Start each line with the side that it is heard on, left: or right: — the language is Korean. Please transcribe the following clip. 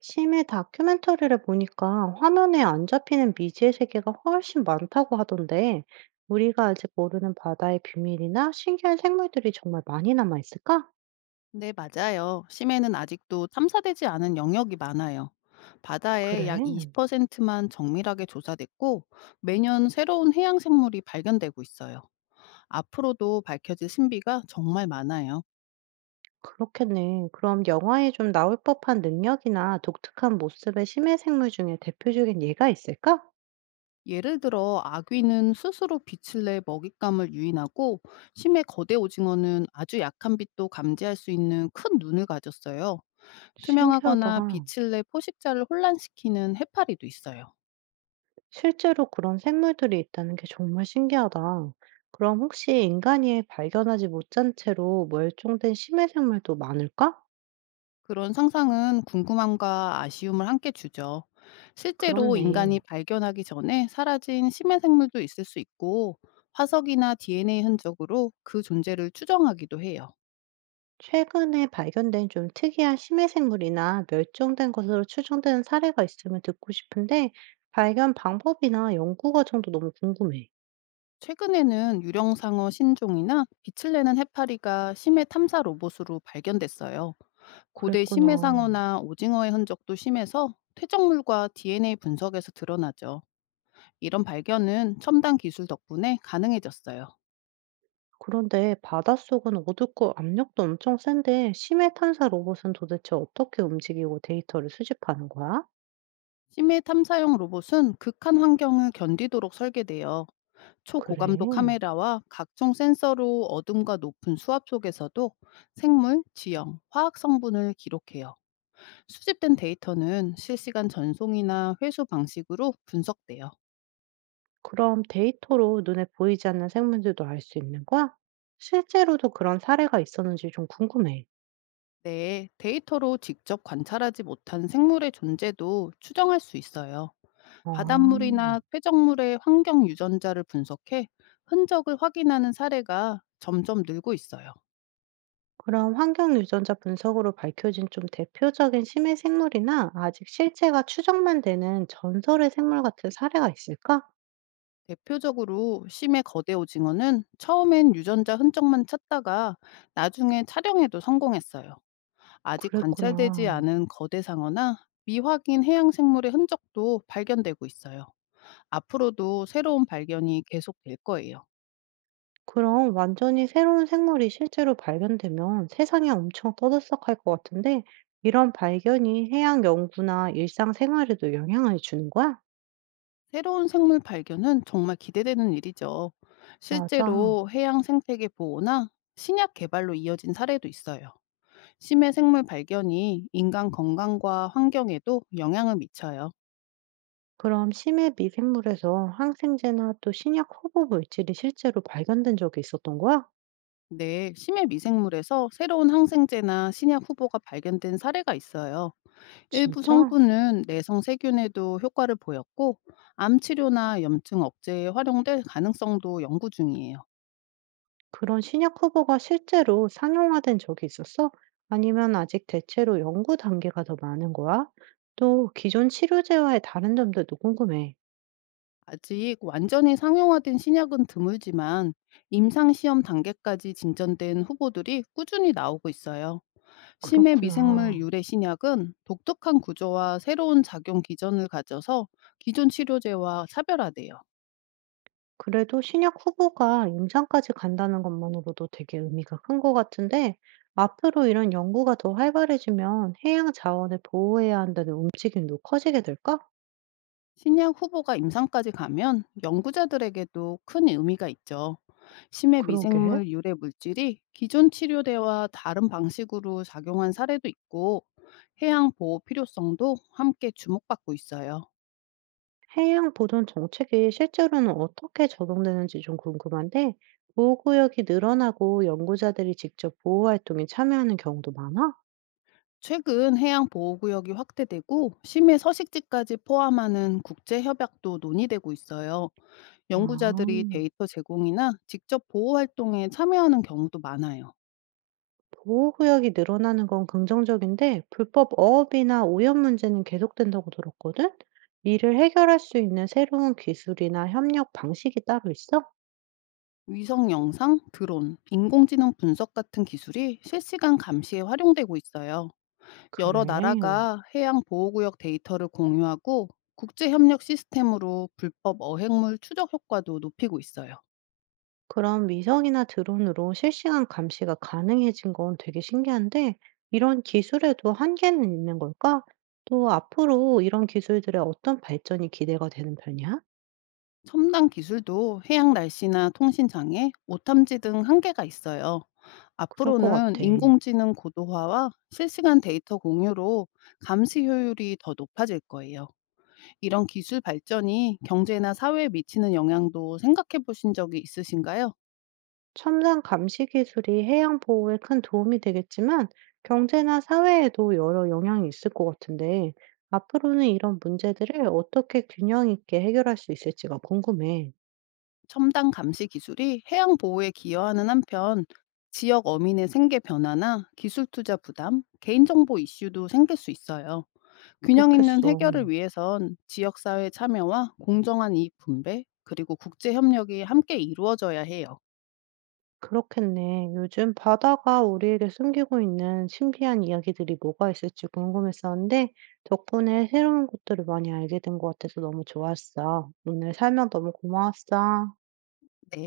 right: 심해 다큐멘터리를 보니까 화면에 안 잡히는 미지의 세계가 훨씬 많다고 하던데, 우리가 아직 모르는 바다의 비밀이나 신기한 생물들이 정말 많이 남아 있을까?
left: 네, 맞아요. 심해는 아직도 탐사되지 않은 영역이 많아요. 바다의
right: 그래,
left: 약 20%만 정밀하게 조사됐고, 매년 새로운 해양 생물이 발견되고 있어요. 앞으로도 밝혀질 신비가 정말 많아요.
right: 그렇겠네. 그럼 영화에 좀 나올 법한 능력이나 독특한 모습의 심해 생물 중에 대표적인 예가 있을까?
left: 예를 들어, 아귀는 스스로 빛을 내 먹잇감을 유인하고, 심해 거대 오징어는 아주 약한 빛도 감지할 수 있는 큰 눈을 가졌어요.
right: 신기하다.
left: 투명하거나 빛을 내 포식자를 혼란시키는 해파리도 있어요.
right: 실제로 그런 생물들이 있다는 게 정말 신기하다. 그럼 혹시 인간이 발견하지 못한 채로 멸종된 심해 생물도 많을까?
left: 그런 상상은 궁금함과 아쉬움을 함께 주죠. 실제로 인간이
right: 그렇네.
left: 발견하기 전에 사라진 심해 생물도 있을 수 있고, 화석이나 DNA 흔적으로 그 존재를 추정하기도 해요.
right: 최근에 발견된 좀 특이한 심해 생물이나 멸종된 것으로 추정되는 사례가 있으면 듣고 싶은데, 발견 방법이나 연구 과정도 너무 궁금해.
left: 최근에는 유령상어 신종이나 빛을 내는 해파리가 심해 탐사 로봇으로 발견됐어요. 고대 심해
right: 그랬구나.
left: 상어나 오징어의 흔적도 심해서 퇴적물과 DNA 분석에서 드러나죠. 이런 발견은 첨단 기술 덕분에 가능해졌어요.
right: 그런데 바닷속은 어둡고 압력도 엄청 센데, 심해 탐사 로봇은 도대체 어떻게 움직이고 데이터를 수집하는 거야?
left: 심해 탐사용 로봇은 극한 환경을 견디도록 설계되어
right: 그래.
left: 초고감도 카메라와 각종 센서로 어둠과 높은 수압 속에서도 생물, 지형, 화학 성분을 기록해요. 수집된 데이터는 실시간 전송이나 회수 방식으로 분석돼요.
right: 그럼 데이터로 눈에 보이지 않는 생물들도 알 수 있는 거야? 실제로도 그런 사례가 있었는지 좀 궁금해.
left: 네, 데이터로 직접 관찰하지 못한 생물의 존재도 추정할 수 있어요.
right: 아.
left: 바닷물이나 퇴적물의 환경 유전자를 분석해 흔적을 확인하는 사례가 점점 늘고 있어요.
right: 그럼 환경 유전자 분석으로 밝혀진 좀 대표적인 심해 생물이나 아직 실체가 추정만 되는 전설의 생물 같은 사례가 있을까?
left: 대표적으로 심해 거대 오징어는 처음엔 유전자 흔적만 찾다가 나중에 촬영에도 성공했어요. 아직
right: 그랬구나.
left: 관찰되지 않은 거대 상어나 미확인 해양 생물의 흔적도 발견되고 있어요. 앞으로도 새로운 발견이 계속될 거예요.
right: 그럼 완전히 새로운 생물이 실제로 발견되면 세상이 엄청 떠들썩할 것 같은데, 이런 발견이 해양 연구나 일상 생활에도 영향을 주는 거야?
left: 새로운 생물 발견은 정말 기대되는 일이죠.
right: 맞아.
left: 실제로 해양 생태계 보호나 신약 개발로 이어진 사례도 있어요. 심해 생물 발견이 인간 건강과 환경에도 영향을 미쳐요.
right: 그럼 심해 미생물에서 항생제나 또 신약 허브 물질이 실제로 발견된 적이 있었던 거야?
left: 네, 심해 미생물에서 새로운 항생제나 신약 후보가 발견된 사례가 있어요. 일부
right: 진짜?
left: 성분은 내성 세균에도 효과를 보였고, 암 치료나 염증 억제에 활용될 가능성도 연구 중이에요.
right: 그런 신약 후보가 실제로 상용화된 적이 있었어? 아니면 아직 대체로 연구 단계가 더 많은 거야? 또 기존 치료제와의 다른 점들도 궁금해.
left: 아직 완전히 상용화된 신약은 드물지만 임상 시험 단계까지 진전된 후보들이 꾸준히 나오고 있어요. 심해 미생물
right: 그렇구나.
left: 유래 신약은 독특한 구조와 새로운 작용 기전을 가져서 기존 치료제와 차별화돼요.
right: 그래도 신약 후보가 임상까지 간다는 것만으로도 되게 의미가 큰 것 같은데, 앞으로 이런 연구가 더 활발해지면 해양 자원을 보호해야 한다는 움직임도 커지게 될까?
left: 신약 후보가 임상까지 가면 연구자들에게도 큰 의미가 있죠. 심해
right: 그러게.
left: 미생물 유래 물질이 기존 치료제와 다른 방식으로 작용한 사례도 있고 해양 보호 필요성도 함께 주목받고 있어요.
right: 해양 보존 정책이 실제로는 어떻게 적용되는지 좀 궁금한데, 보호구역이 늘어나고 연구자들이 직접 보호활동에 참여하는 경우도 많아?
left: 최근 해양 보호 구역이 확대되고 심해 서식지까지 포함하는 국제 협약도 논의되고 있어요.
right: 아,
left: 연구자들이 데이터 제공이나 직접 보호 활동에 참여하는 경우도 많아요.
right: 보호구역이 늘어나는 건 긍정적인데, 불법 어업이나 오염 문제는 계속된다고 들었거든? 이를 해결할 수 있는 새로운 기술이나 협력 방식이 따로 있어?
left: 위성 영상, 드론, 인공지능 분석 같은 기술이 실시간 감시에 활용되고 있어요.
right: 그래.
left: 여러 나라가 해양 보호구역 데이터를 공유하고 국제 협력 시스템으로 불법 어획물 추적 효과도 높이고 있어요.
right: 그럼 위성이나 드론으로 실시간 감시가 가능해진 건 되게 신기한데, 이런 기술에도 한계는 있는 걸까? 또 앞으로 이런 기술들의 어떤 발전이 기대가 되는 편이야?
left: 첨단 기술도 해양 날씨나 통신 장애, 오탐지 등 한계가 있어요.
right: 그럴 것
left: 앞으로는
right: 같아.
left: 인공지능 고도화와 실시간 데이터 공유로 감시 효율이 더 높아질 거예요. 이런 기술 발전이 경제나 사회에 미치는 영향도 생각해 보신 적이 있으신가요?
right: 첨단 감시 기술이 해양 보호에 큰 도움이 되겠지만, 경제나 사회에도 여러 영향이 있을 것 같은데, 앞으로는 이런 문제들을 어떻게 균형 있게 해결할 수 있을지가 궁금해.
left: 첨단 감시 기술이 해양 보호에 기여하는 한편 지역 어민의 생계 변화나 기술 투자 부담, 개인정보 이슈도 생길 수 있어요. 균형 있는
right: 그렇겠어.
left: 해결을 위해선 지역사회 참여와 공정한 이익 분배, 그리고 국제협력이 함께 이루어져야 해요.
right: 그렇겠네. 요즘 바다가 우리에게 숨기고 있는 신비한 이야기들이 뭐가 있을지 궁금했었는데, 덕분에 새로운 것들을 많이 알게 된 것 같아서 너무 좋았어. 오늘 설명 너무 고마웠어.
left: 네.